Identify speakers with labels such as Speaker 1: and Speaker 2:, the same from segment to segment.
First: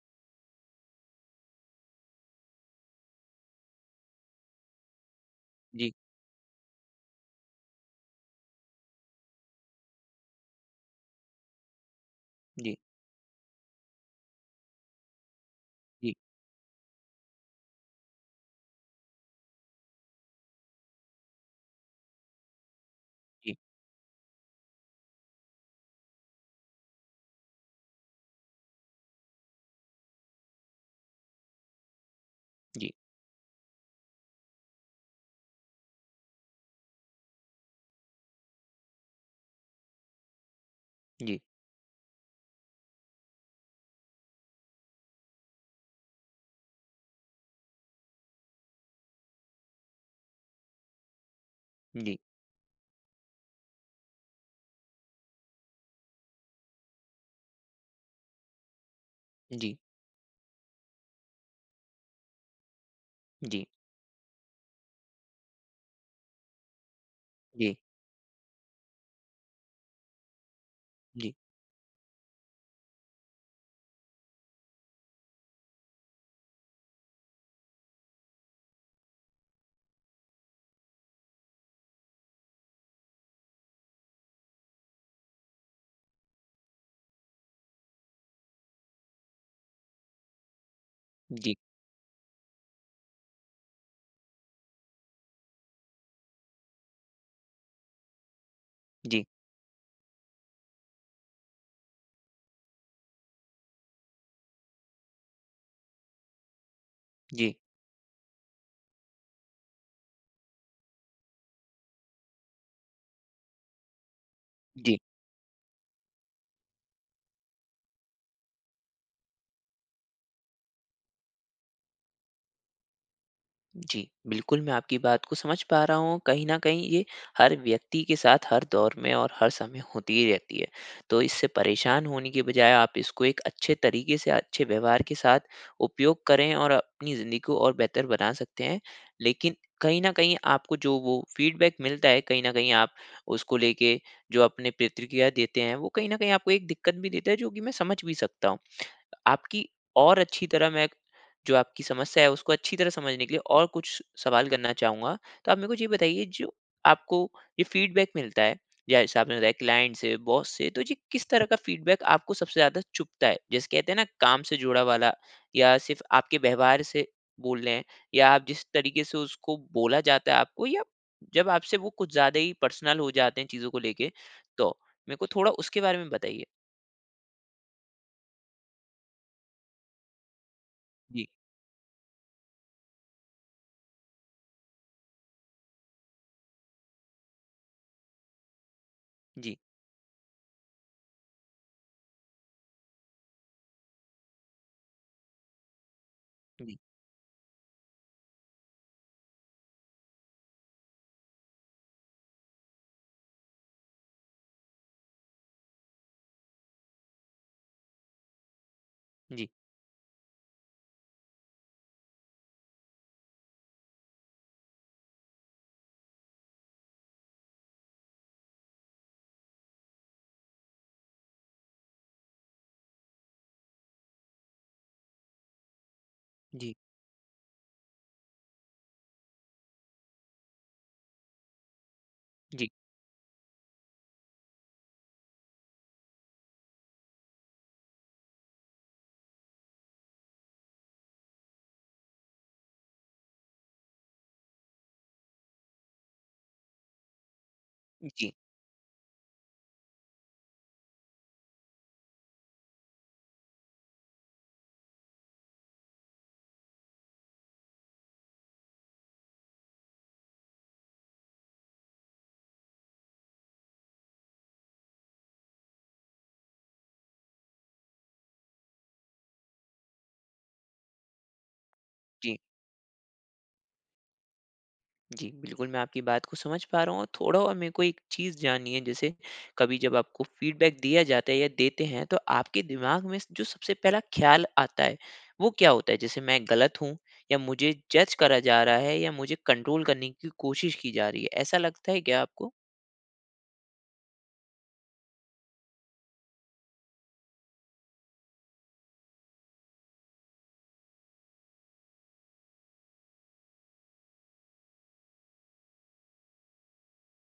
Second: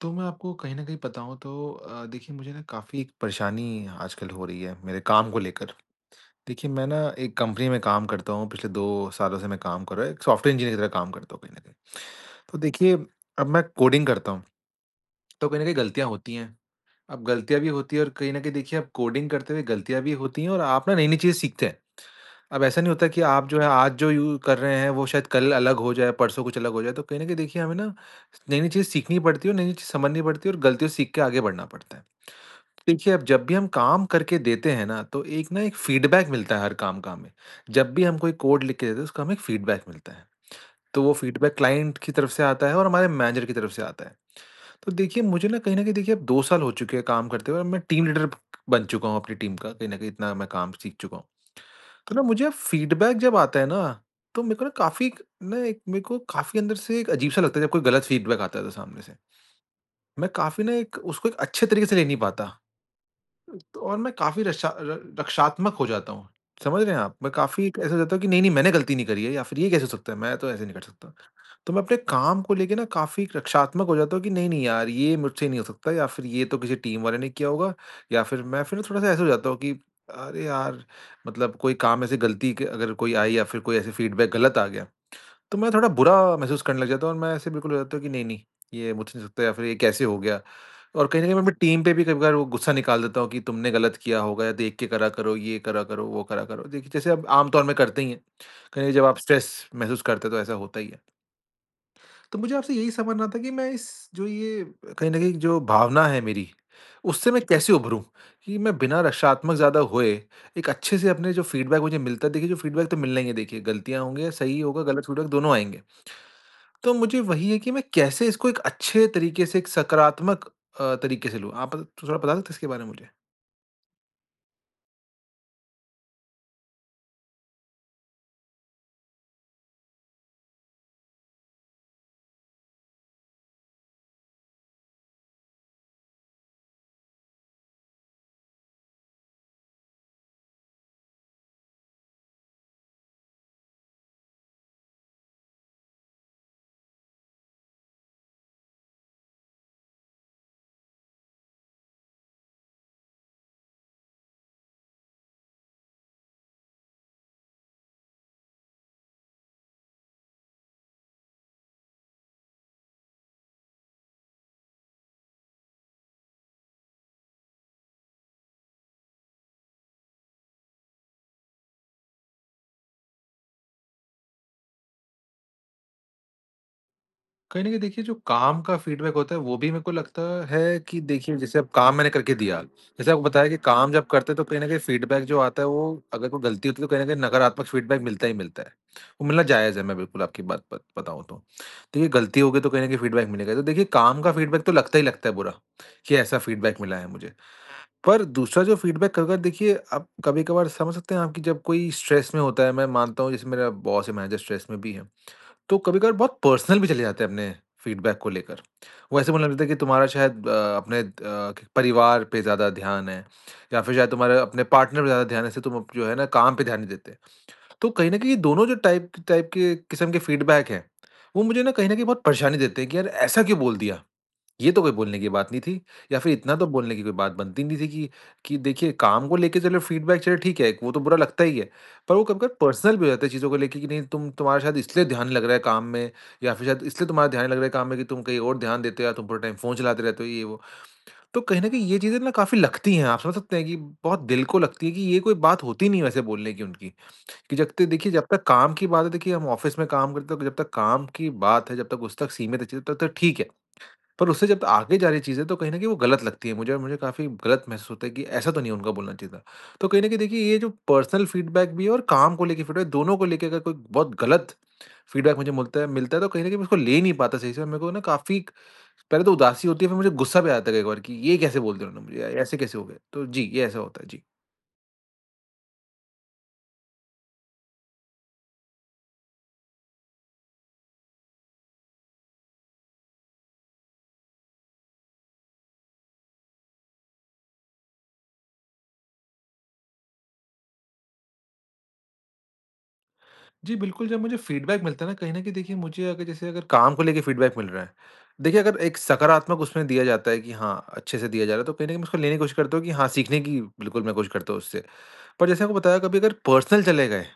Speaker 1: तो मैं आपको कहीं न कहीं बताऊँ तो अ, देखिए मुझे ना काफ़ी एक परेशानी आजकल हो रही है मेरे काम को लेकर,
Speaker 2: जी।
Speaker 1: देखिए मैं ना एक कंपनी में काम करता हूँ, पिछले 2 सालों से मैं काम कर रहा हूँ, एक सॉफ्टवेयर इंजीनियर की तरह काम करता हूँ कहीं न कहीं। तो
Speaker 2: जी।
Speaker 1: देखिए अब मैं कोडिंग करता हूँ, तो कहीं न कहीं गलतियाँ
Speaker 2: जी।
Speaker 1: होती हैं, अब गलतियाँ भी होती हैं और कहीं न कहीं देखिए आप कोडिंग करते हुए गलतियाँ भी होती हैं और आप ना नई-नई चीज़ें सीखते हैं, अब ऐसा नहीं होता कि आप
Speaker 2: जी।
Speaker 1: जो है आज जो यू कर रहे हैं वो शायद कल अलग हो जाए, परसों कुछ अलग हो जाए, तो कहीं न कहीं देखिए हमें ना नई-नई चीज़ें सीखनी पड़ती है और नई-नई चीज़ समझनी पड़ती है और गलतियों सीख के आगे बढ़ना पड़ता है।
Speaker 2: जी।
Speaker 1: देखिए अब जब भी हम काम करके देते हैं ना तो एक ना एक फीडबैक मिलता है हर काम का हमें, जब भी हम कोई कोड लिख के देते हैं उसका हमें एक फीडबैक मिलता है। तो वो
Speaker 2: जी।
Speaker 1: फीडबैक क्लाइंट की तरफ से आता है और हमारे मैनेजर की तरफ से आता है, तो देखिए मुझे ना कहीं न कहीं देखिए 2 साल हो चुके हैं काम करते हुए मैं टीम लीडर बन चुका हूँ अपनी टीम का, कहीं न कहीं इतना मैं काम सीख चुका हूँ। तो
Speaker 2: जी।
Speaker 1: ना मुझे फीडबैक जब आता है ना, तो मेरे को ना काफ़ी एक ना एक मेरे को काफ़ी अंदर से एक अजीब सा लगता है जब कोई गलत फीडबैक आता है तो सामने से।
Speaker 2: जी।
Speaker 1: मैं काफ़ी ना एक उसको एक अच्छे तरीके से ले नहीं पाता
Speaker 2: जी।
Speaker 1: और मैं काफ़ी रक्षा र रक्षात्मक हो जाता हूँ। समझ रहे हैं आप? मैं काफ़ी
Speaker 2: जी।
Speaker 1: एक ऐसा हो जाता हूँ कि नहीं-नहीं मैंने गलती नहीं करी है या फिर ये कैसे हो सकता है? मैं तो ऐसे नहीं कर सकता।
Speaker 2: जी।
Speaker 1: तो मैं अपने काम को लेके ना काफ़ी रक्षात्मक हो जाता हूँ कि नहीं, नहीं यार ये मुझसे नहीं हो सकता या फिर ये तो किसी टीम वाले ने किया होगा या फिर मैं फिर ना थोड़ा-सा ऐसे हो जाता हूँ कि अरे यार, मतलब कोई काम ऐसे गलती के अगर कोई आई या फिर कोई ऐसे फीडबैक गलत आ गया। तो मैं थोड़ा बुरा महसूस करने लग जाता हूँ और मैं ऐसे बिल्कुल हो जाता हूँ कि नहीं-नहीं ये मुझसे नहीं सकता या फिर ये कैसे हो गया और कहीं न कहीं मैं अपनी
Speaker 2: जी।
Speaker 1: टीम पे भी कभी-कभार वो गुस्सा निकाल देता हूँ, कि तुमने गलत किया होगा या देख के करा करो, ये करा करो, वो करा करो। देखिए जैसे अब आम तौर में करते ही हैं। कहीं न कहीं जब आप
Speaker 2: जी।
Speaker 1: स्ट्रेस महसूस करते हैं तो ऐसा होता ही है। तो मुझे आपसे यही समझना था कि मैं इस जो ये कहीं न कहीं जो भावना है मेरी उससे मैं
Speaker 2: जी।
Speaker 1: कैसे उभरूँ? कि मैं बिना रक्षात्मक ज़्यादा हुए एक अच्छे से अपने जो फीडबैक मुझे मिलता है देखिए जो फीडबैक तो मिलना ही है देखिए गलतियाँ होंगी, सही होगा,
Speaker 2: जी।
Speaker 1: गलत फीडबैक दोनों आएँगे। तो मुझे वही है कि मैं कैसे इसको एक अच्छे तरीके से एक सकारात्मक अ, तरीके से लूँ। आप थोड़ा-थोड़ा बता सकते हैं इसके बारे में मुझे?
Speaker 2: जी, बिल्कुल। मैं आपकी बात को समझ पा रहा हूँ। कहीं न कहीं ये हर व्यक्ति के साथ हर दौर में और हर समय होती ही रहती है। तो इससे परेशान होने के बजाय आप इसको एक अच्छे तरीके से अच्छे व्यवहार के साथ उपयोग करें और अपनी ज़िंदगी को और बेहतर बना सकते हैं, लेकिन कहीं न कहीं आपको जो वो फ़ीडबैक मिलता है कहीं न कहीं आप उसको लेके जो अपनी प्रतिक्रिया देते हैं वो कहीं न कहीं आपको एक दिक्कत भी देता है जो की मैं समझ भी सकता हूँ। आपकी और अच्छी तरह मैं जो आपकी समस्या है उसको अच्छी तरह समझने के लिए और कुछ सवाल करना चाहूँगा। तो आप मेरे को ये बताइए जो आपको ये फ़ीडबैक मिलता है, जैसे आपने बताया क्लाइंट से, बॉस से, तो ये किस तरह का फ़ीडबैक आपको सबसे ज़्यादा चुभता है? जैसे कहते है ना काम से जुड़ा वाला या सिर्फ आपके व्यवहार से बोल रहे हैं, या आप जिस तरीके से उसको बोला जाता है आपको, या जब आपसे वो कुछ ज़्यादा ही पर्सनल हो जाते हैं चीज़ों को लेके तो? मेरे को थोड़ा उसके बारे में बताइए?
Speaker 1: कहीं न कहीं देखिए जो काम का फ़ीडबैक होता है वो भी मेरे को लगता है कि
Speaker 2: जी।
Speaker 1: देखिए जैसे अब काम मैंने करके दिया, जैसे आपको बताया कि काम जब करते हैं तो कहीं न कहीं फ़ीडबैक जो आता है वो अगर कोई गलती होती है तो कहीं न कहीं नकारात्मक फ़ीडबैक मिलता ही मिलता है। वो मिलना
Speaker 2: जी।
Speaker 1: जायज़ है मैं बिल्कुल आपकी बात बत बताऊँ तो। देखिए गलती हो गई तो कहीं न कहीं फ़ीडबैक मिलेगा। तो देखिए काम का फ़ीडबैक तो लगता ही लगता है बुरा कि ऐसा
Speaker 2: जी।
Speaker 1: फ़ीडबैक मिला है मुझे। पर दूसरा जो फ़ीडबैक कभी-कभार देखिए, आप कभी-कभार समझ सकते हैं आप कि जब कोई स्ट्रेस में होता है, मैं मानता हूँ जैसे मेरा बॉस है मैनेजर स्ट्रेस में भी है। तो कभी-कभार बहुत पर्सनल भी चले जाते हैं अपने फ़ीडबैक को लेकर। वो ऐसे
Speaker 2: जी।
Speaker 1: बोलने लगते है कि तुम्हारा शायद अ, अपने द परिवार पे ज़्यादा ध्यान है, या फिर शायद तुम्हारे अपने पार्टनर पे ज़्यादा ध्यान है जिससे तुम जो है ना काम पे ध्यान नहीं देते। तो कहीं न कहीं दोनों जो टाइप टाइप के किस्म के फ़ीडबैक हैं, वो मुझे ना कहीं न कहीं बहुत परेशानी देते हैं कि यार ऐसा क्यों बोल दिया? ये तो कोई बोलने की बात नहीं थी। या फिर इतना तो
Speaker 2: जी।
Speaker 1: बोलने की कोई बात बनती नहीं थी कि कि देखिए काम को लेके चलो फ़ीडबैक चलो ठीक है वो तो बुरा लगता ही है। पर वो कभी-कभी
Speaker 2: जी।
Speaker 1: पर्सनल भी हो जाता है चीज़ों को लेके कि नहीं तुम तुम्हारा शायद इसलिए ध्यान नहीं लग रहा है काम में या फिर शायद इसलिए तुम्हारा ध्यान नहीं लग रहा है काम में कि तुम कहीं और ध्यान देते हो या तुम पूरा टाइम फ़ोन चलाते रहते हो ये वो। तो कहीं न कहीं ये चीज़ें ना काफ़ी लगती हैं। आप समझ सकते हैं कि बहुत दिल को लगती है कि ये कोई बात होती नहीं है वैसे बोलने की उनकी कि जब तक देखिए जब
Speaker 2: जी।
Speaker 1: तक काम की बात है देखिए हम ऑफिस में काम करते हैं जब तक काम की बात है जब तक उस तक सीमित है चलिए तब तक ठीक है। पर उससे जब आगे जा रही है चीज़ें तो कहीं न कहीं वो गलत लगती है मुझे और मुझे काफ़ी गलत महसूस होता है कि ऐसा तो नहीं है उनको बोलना चाहिए था। तो कहीं न कहीं देखिए ये जो पर्सनल फ़ीडबैक भी है और काम को लेके फ़ीडबैक है। दोनों को लेके अगर कोई बहुत गलत फ़ीडबैक मुझे मुलता है मिलता है तो कहीं न कहीं मैं उसको ले नहीं पाता सही से और मेरे को ना काफ़ी पहले तो उदासी होती है फिर मुझे गुस्सा भी आ जाता है कभी-कभार कि ये कैसे बोल दिया उन्होंने मुझे?
Speaker 2: जी।
Speaker 1: ऐसे कैसे हो गया? तो जी, ये ऐसा होता है, जी।
Speaker 2: जी, बिल्कुल, मैं आपकी बात को समझ पा रहा हूँ और थोड़ा और मेरे को एक चीज़ जाननी है, जैसे कभी जब आपको फीडबैक दिया जाता है या देते हैं तो आपके दिमाग में जो सबसे पहला ख्याल आता है, वो क्या होता है? जैसे मैं गलत हूँ? या मुझे जज करा जा रहा है या मुझे कंट्रोल करने की कोशिश की जा रही है, ऐसा लगता है क्या आपको?
Speaker 1: जी, बिल्कुल, जब मुझे फीडबैक मिलता है न, कहीं न कहीं देखिए मुझे अगर जैसे अगर काम को लेके फीडबैक मिल रहा है। देखिए अगर एक सकारात्मक उसमें दिया जाता है कि हाँ, अच्छे से दिया जा रहा है, तो कहीं न कहीं उसको लेने की कोशिश करता हूँ कि हाँ, सीखने की बिल्कुल मैं कोशिश करता हूँ उससे। पर जैसे मैंने आपको बताया कभी अगर पर्सनल चले गए,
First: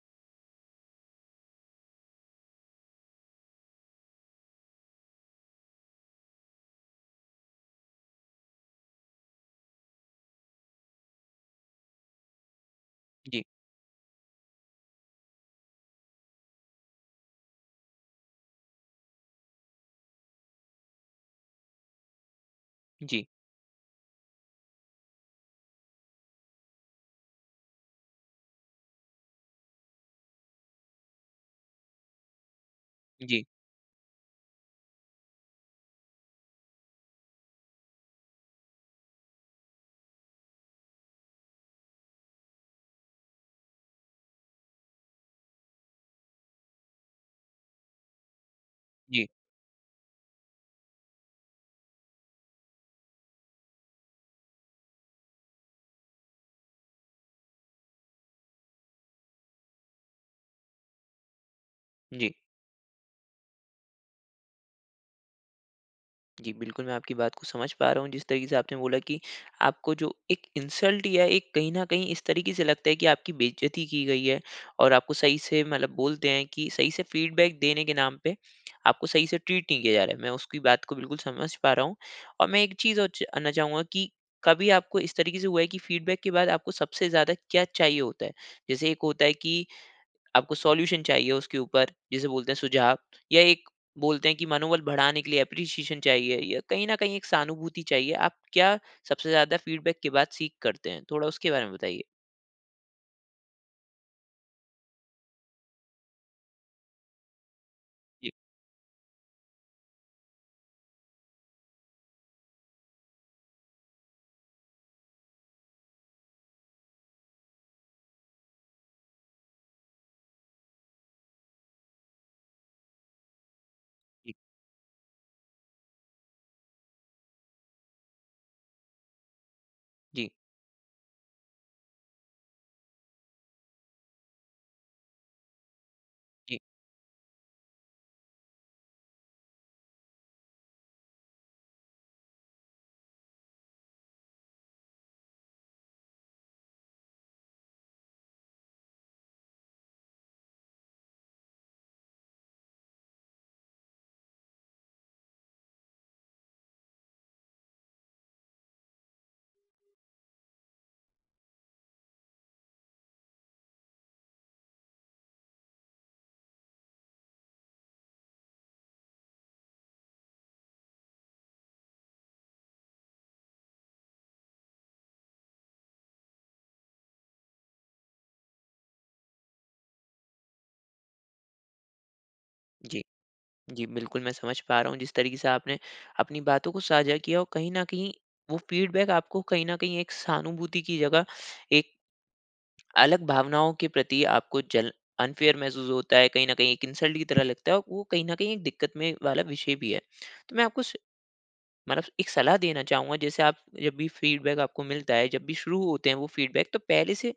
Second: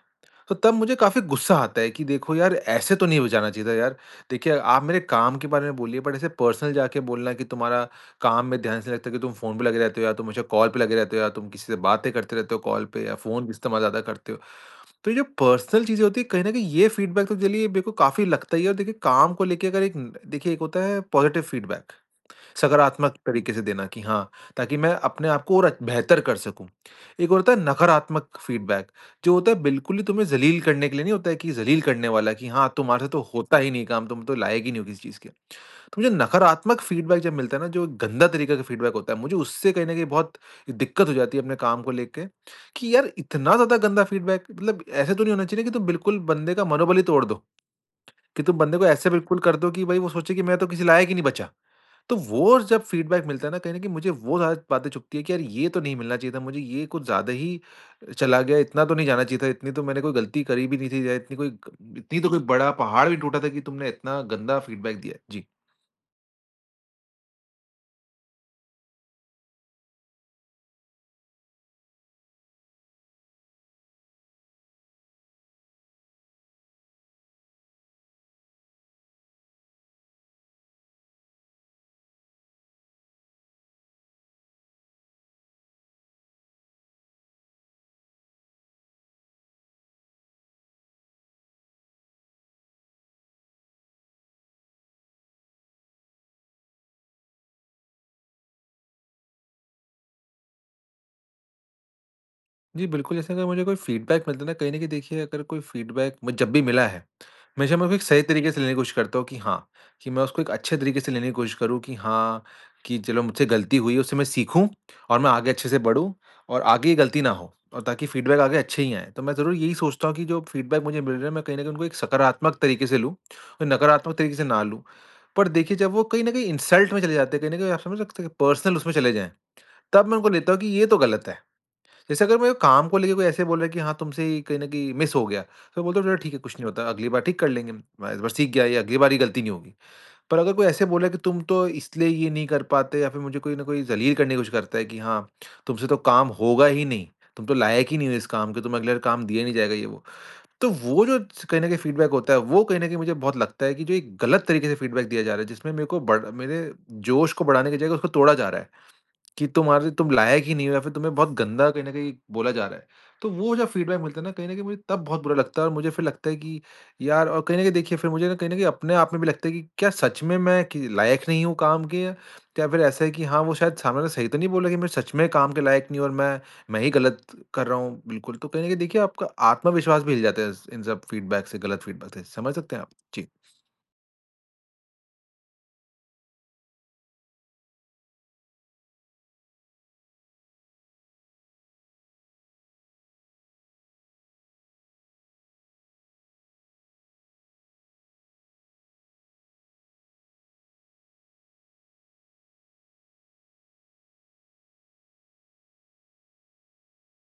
Speaker 1: तो तब मुझे काफ़ी गुस्सा आता है कि देखो यार ऐसे तो नहीं हो जाना चाहिए था यार। देखिए आप मेरे काम के बारे में बोलिए, बट ऐसे पर्सनल जाके बोलना है कि, "तुम्हारा काम में ध्यान इसलिए नहीं लगता कि तुम फ़ोन पे लगे रहते हो या तुम मुझे कॉल पे लगे रहते हो या तुम किसी से बातें करते रहते हो, कॉल पे या
Speaker 2: जी।
Speaker 1: फ़ोन इस्तेमाल ज़्यादा करते हो।" तो ये जो पर्सनल चीज़ें होती है, कहीं न कहीं ये फीडबैक तो चलिए मेरे को काफ़ी लगता ही है और देखिए काम को लेके न देखिए एक होता है पॉजिटिव फीडबैक सकारात्मक
Speaker 2: जी
Speaker 1: तरीके से देना कि हाँ, ताकि मैं अपने आपको और बेहतर कर सकूँ। एक और होता है नकारात्मक फीडबैक जो होता है बिल्कुल ही तुम्हें ज़लील करने के लिए नहीं होता है कि ज़लील करने वाला है कि हाँ, तुम्हारे से तो
Speaker 2: जी।
Speaker 1: होता ही नहीं है काम तुम तो लायक ही नहीं हो किसी चीज़ के। तो मुझे नकारात्मक फीडबैक जब मिलता है ना, जो गंदा तरीके का फीडबैक होता है, मुझे उससे कहीं न कहीं बहुत दिक्कत हो जाती है, अपने काम को लेके कि यार इतना ज़्यादा गंदा फीडबैक मतलब ऐसा तो नहीं होना चाहिए कि तुम बिल्कुल बंदे का मनोबल ही तोड़ दो कि तुम बंदे को ऐसा
Speaker 2: जी।
Speaker 1: बिल्कुल कर दो कि भाई वो सोचे कि मैं तो किसी लायक ही नहीं बचा। तो वो जब फीडबैक मिलता है ना कहीं न कहीं मुझे वो ज़्यादा बातें चुभती हैं कि यार ये तो नहीं मिलना चाहिए था मुझे, ये कुछ ज़्यादा ही चला गया, इतना तो नहीं जाना चाहिए था इतनी तो मैंने कोई गलती करी भी नहीं थी, इतनी इतनी तो
Speaker 2: जी।
Speaker 1: कोई बड़ा पहाड़ भी टूटा था कि तुमने इतना गंदा फीडबैक दिया है। जी।
Speaker 2: जी, बिल्कुल मैं आपकी बात को समझ पा रहा हूँ, जिस तरीक़े से आपने बोला कि आपको जो एक इंसल्ट या एक कहीं न कहीं इस तरीक़े से लगता है कि आपकी बेइज़्ज़ती की गई है और आपको सही से मतलब बोलते हैं, कि सही से फ़ीडबैक देने के नाम पे, आपको सही से ट्रीट नहीं किया जा रहा है। मैं उसकी बात को बिल्कुल समझ पा रहा हूँ और मैं एक चीज़ और जानना चाहूँगा कि कभी आपको इस तरीक़े से हुआ है कि फ़ीडबैक के बाद आपको सबसे ज़्यादा क्या चाहिए होता है, जैसे एक होता है कि, आपको सॉल्यूशन चाहिए उसके ऊपर, जिसे बोलते हैं सुझाव। या एक बोलते है कि मनोबल बढ़ाने के लिए एप्रीशिएशन चाहिए या कहीं न कहीं एक सहानुभूति चाहिए, आप क्या सबसे ज़्यादा फ़ीडबैक के बाद सीक करते हैं? थोड़ा उसके बारे में बताइए?
Speaker 1: जी, बिल्कुल, जैसे अगर मुझे कोई फ़ीडबैक मिलता है ना, कहीं न कहीं देखिए अगर कोई फ़ीडबैक मे जब भी मिला है, हमेशा मैं उसको सही
Speaker 2: जी।
Speaker 1: तरीक़े से लेने की कोशिश करता हूँ कि हाँ, कि मैं उसको एक अच्छे तरीक़े से लेने की कोशिश करूँ कि हाँ, कि चलो मुझसे गलती हुई है, उससे मैं सीखूँ। और मैं आगे अच्छे से बढ़ूँ और आगे ये गलती ना हो और ताकि फ़ीडबैक आगे अच्छे ही आएँ। तो मैं ज़रूर यही सोचता हूँ कि जो फ़ीडबैक मुझे मिल रहा है, मैं कहीं न कहीं उनको एक सकारात्मक तरीक़े से लूँ और नकारात्मक
Speaker 2: जी।
Speaker 1: तरीक़े से ना लूँ। पर देखिए जब वो कहीं न कहीं इंसल्ट में चले जाते हैं, कहीं न कहीं आप समझ सकते हैं कि पर्सनल उसमें चले जाएँ, तब मैं उनको
Speaker 2: जी।
Speaker 1: लेता हूँ कि ये तो गलत है। जैसे अगर मेरे काम को लेके कोई ऐसे बोल रहा है कि, "हाँ, तुमसे ही कहीं न कहीं मिस हो गया," तो बोलता हूँ, "चलो ठीक है, कुछ
Speaker 2: जी।
Speaker 1: नहीं होता, अगली बार ठीक कर लेंगे। मैं इस बार सीख गया ये अगली बार ये गलती नहीं होगी," पर अगर कोई ऐसे बोला है कि, "तुम तो इसलिए ये नहीं कर पाते" या फिर मुझे कोई ना कोई जलील करने की कोशिश करता है कि "हाँ, तुमसे तो काम होगा ही नहीं, तुम तो लायक ही नहीं हो इस काम के, तुम अगले बार काम दिया ही नहीं जाएगा" ये वो। तो वो जो कहीं न कहीं फ़ीडबैक होता है वो कहीं न कहीं मुझे बहुत लगता है कि जो एक गलत तरीक़े से फ़ीडबैक दिया जा रहा है, जिसमें मेरे को बर मेरे जोश को बढ़ाने की जगह उसको तोड़ा जा रहा है, कि तुम्हारे तुम लायक ही नहीं हो या फिर तुम्हें बहुत गंदा कहीं न कहीं बोला जा रहा है, तो वो जो फ़ीडबैक मिलता है ना, कहीं न कहीं मुझे तब बहुत बुरा लगता है और मुझे लगता है कि यार और कहीं न कहीं देखिए फिर मुझे कहीं न कहीं अपने आप में भी लगता है कि क्या सच में मैं कि लायक नहीं हूँ काम के? क्या फिर ऐसा है कि हाँ, वो शायद सामने ने वाला सही तो नहीं बोला कि मैं सच में काम के लायक नहीं हूँ? और मैं मैं ही गलत कर रहा हूँ बिल्कुल, तो कहीं न कहीं देखिए आपका आत्मविश्वास भी हिल जाता है इस इन सब फ़ीडबैक से गलत फ़ीडबैक से, समझ सकते हैं आप?
Speaker 2: जी,
Speaker 1: जी।
Speaker 2: जी, बिल्कुल, मैं समझ पा रहा हूँ जिस तरीक़े से आपने अपनी बातों को साझा किया और कहीं न कहीं वो फ़ीडबैक आपको कहीं न कहीं एक सहानुभूति की जगह एक अलग भावनाओं के प्रति आपको जल अनफ़ेयर महसूस होता है कहीं न कहीं एक इंसल्ट की तरह लगता है वो कहीं न कहीं एक दिक्कत में वाला विषय भी है। तो मैं आपको स मतलब एक सलाह देना चाहूँगा जैसे आप जब भी फ़ीडबैक आपको मिलता है जब भी शुरू होते हैं वो फ़ीडबैक तो पहले से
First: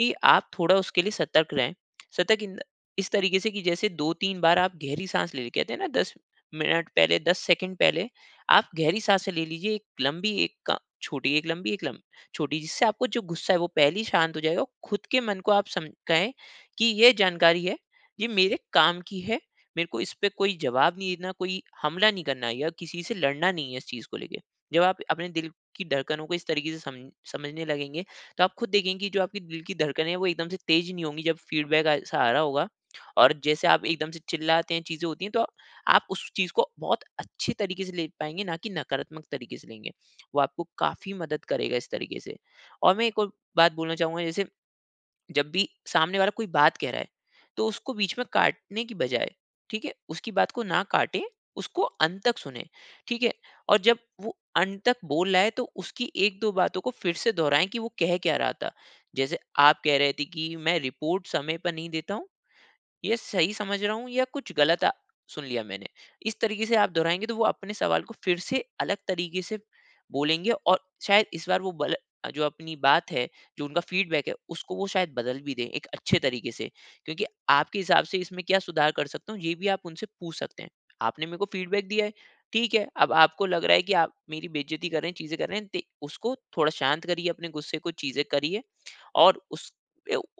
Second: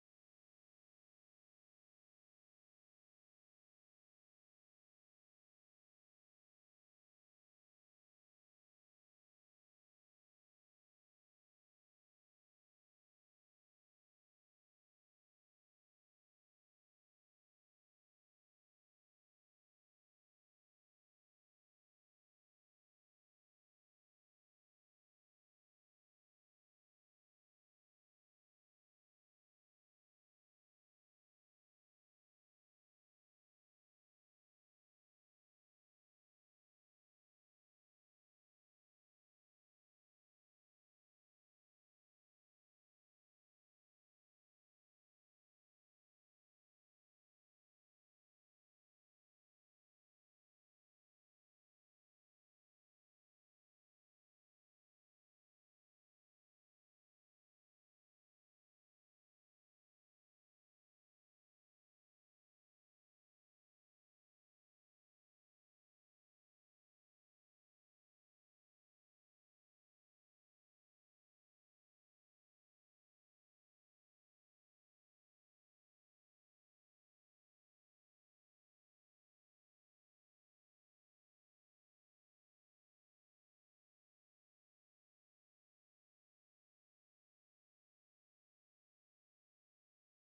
Speaker 2: ही आप थोड़ा उसके लिए सतर्क रहें। सतर्क इन द इस तरीक़े से कि जैसे 2-3 बार आप गहरी साँस ले, कहते है ना 10 मिनट पहले, 10 सेकंड पहले आप गहरी साँसे ले लीजिए 1 लंबी, 1 छोटी, 1 लंबी 1 लम छोटी। जिससे आपको जो गुस्सा है वो पहले ही शांत हो जाएगा औ खुद के मन को आप सम कहें कि ये जानकारी है, ये मेरे काम की है। मेरे को इस पे कोई जवाब नहीं देना, कोई हमला नहीं करना या किसी से लड़ना नहीं है इस चीज़ को लेके। जब आप अपने दिल की धड़कन को इस तरीक़े से सम समझने लगेंगे, तो आप खुद देखेंगे की जो आपकी दिल की धड़कने हैं, वो एकदम से तेज़ नहीं होंगी जब फ़ीडबैक आ सा रहा होगा। और जैसे आप एकदम से चिल्लाते हैं, चीज़ें होती है तो, आप उस चीज़ को बहुत अच्छे तरीक़े से ले पाएँगे ना कि नकारात्मक तरीक़े से लेंगे, वो आपको काफ़ी मदद करेगा इस तरीक़े से और मैं एक और बात बोलना चाहूँगा जैसे, जब भी सामने वाला कोई बात कह रहा है, तो उसको बीच में काटने की बजाए, ठीक है? उसकी बात को ना काटे उसको अंत तक सुने, ठीक है? और जब वो अंत तक बोल रहा है तो उसकी 1-2 बातों को फिर से दोहराएँ कि वो कह क्या रहा था, जैसे आप कह रहे थे कि मैं रिपोर्ट समय पर नहीं देता हूँ, ये सही समझ रहा हूँ या कुछ गलत सुन लिया मैंने? इस तरीक़े से आप दोहराएँगे तो वो अपने सवाल को फिर से अलग तरीक़े से बोलेंगे और शायद इस बार वो बल जो अपनी बात है, जो उनका फ़ीडबैक है, उसको वो शायद बदल भी दें, एक अच्छे तरीक़े से क्योंकि आपके हिसाब से इसमें क्या सुधार कर सकता हूँ ये भी आप उनसे पूछ सकते हैं। आपने मेरे को फ़ीडबैक दिया है, ठीक है, अब आपको लग रहा है कि आप मेरी बेइज़्ज़ती कर रहे हैं, चीज़ें कर रहे है, ते उसको थोड़ा शांत करिए अपने गुस्से को चीज़ें करिए और उस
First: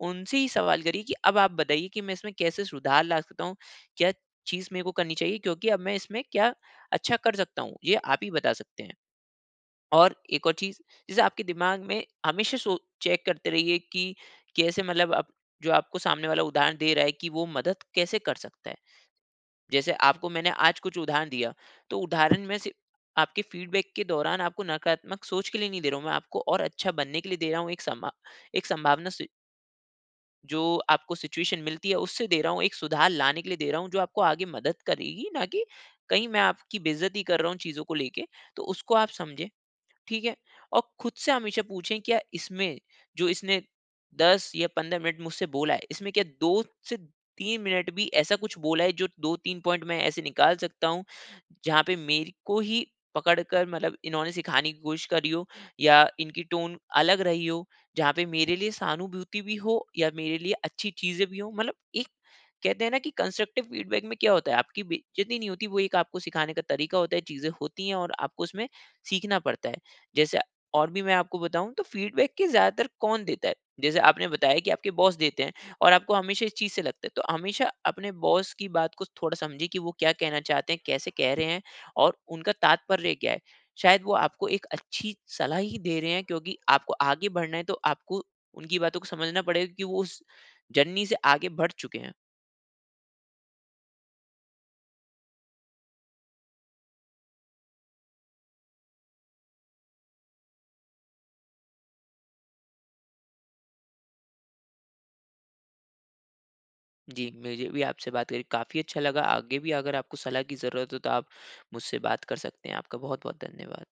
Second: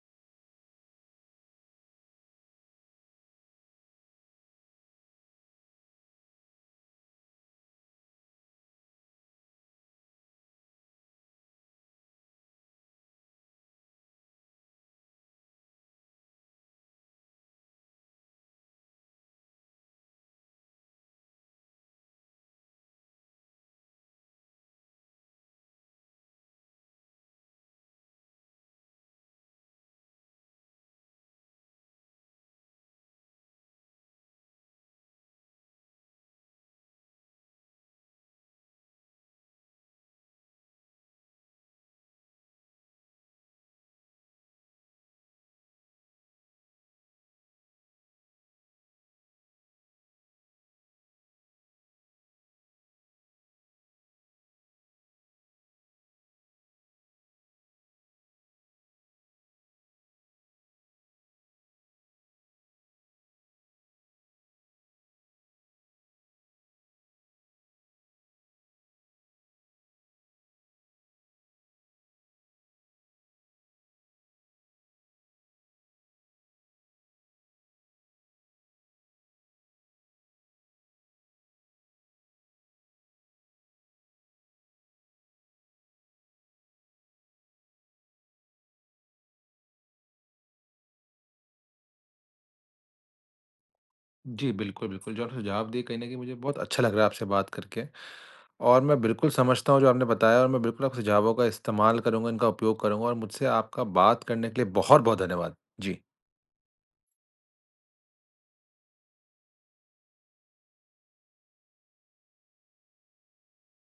Speaker 2: उनसे ही सवाल करिए कि अब आप बताइए कि मैं इसमें कैसे सुधार ला सकता हूँ? क्या चीज़ मेरे को करनी चाहिए, क्योंकि अब मैं इसमें क्या अच्छा कर सकता हूँ, ये आप ही बता सकते हैं। और एक और चीज़, जैसे आपके दिमाग में हमेशा सो चेक करते रहिए कि, कैसे मतलब आप जो आपको सामने वाला उदाहरण दे रहा है कि वो मदद कैसे कर सकता है। जैसे आपको मैंने आज कुछ उदाहरण दिया, तो उदाहरण में से आपके फ़ीडबैक के दौरान आपको नकारात्मक सोच के लिए नहीं दे रहा हूँ मैं आपको और अच्छा बनने के लिए दे रहा हूँ एक सम्भव एक संभावना स जो आपको सिचुएशन मिलती है उससे दे रहा हूँ, एक सुधार लाने के लिए दे रहा हूँ, जो आपको आगे मदद करेगी ना कि कहीं मैं आपकी बेइज़्ज़ती कर रहा हूँ, चीज़ों को लेके, तो उसको आप समझें, ठीक है। और ख़ुद से हमेशा पूछें क्या इसमें जो इसने 10 या 15 मिनट मुझसे बोला है, इसमें क्या 2 से 3 मिनट भी ऐसा कुछ बोला है जो 2-3 पॉइंट मैं ऐसे निकाल सकता हूँ, जहाँ पे मेरे को ही पकड़ कर मतलब इन्होने सिखाने की कोशिश करी हो या इनकी टोन अलग रही हो, जहाँ पे मेरे लिए सहानुभूति भी हो या मेरे लिए अच्छी चीज़ें भी हो? मतलब एक कहते हैं ना कि कंस्ट्रक्टिव फीडबैक में क्या होता है आपकी बेइज़्ज़ती नहीं होती वो एक आपको सिखाने का तरीक़ा होता है, चीज़ें होतीं है और आपको उसमें सीखना पड़ता है। जैसे और भी मैं आपको बताऊँ तो फीडबैक के ज़्यादातर कौन देता है, जैसे आपने बताया कि आपके बॉस देते हैं और आपको हमेशा इस चीज़ से लगता है। तो हमेशा अपने बॉस की बात को थोड़ा समझिए कि वो क्या कहना चाहते हैं, कैसे कह रहे हैं और उनका तात्पर्य क्या है? शायद वो आपको एक अच्छी सलाह ही दे रहे हैं क्योंकि आपको आगे बढ़ना है, तो आपको उनकी बातों को समझना पड़ेगा कि वो उस जर्नी से आगे बढ़ चुके हैं।
Speaker 1: जी, बिल्कुल, बिल्कुल जो आपने सुझाव दिए कहीं न कहीं मुझे बहुत अच्छा लग रहा है आपसे बात करके और मैं बिल्कुल समझता हूँ जो आपने बताया और मैं बिल्कुल अब सुझावों का इस्तेमाल करूँगा, इनका उपयोग करूँगा, और मुझसे आपका बात करने के लिए बहुत-बहुत धन्यवाद। जी।
Speaker 2: जी, मुझे भी आपसे बात कर के काफ़ी अच्छा लगा, आगे भी अगर आपको सलाह की ज़रूरत हो, तो आप मुझसे बात कर सकते हैं। आपका बहुत-बहुत धन्यवाद।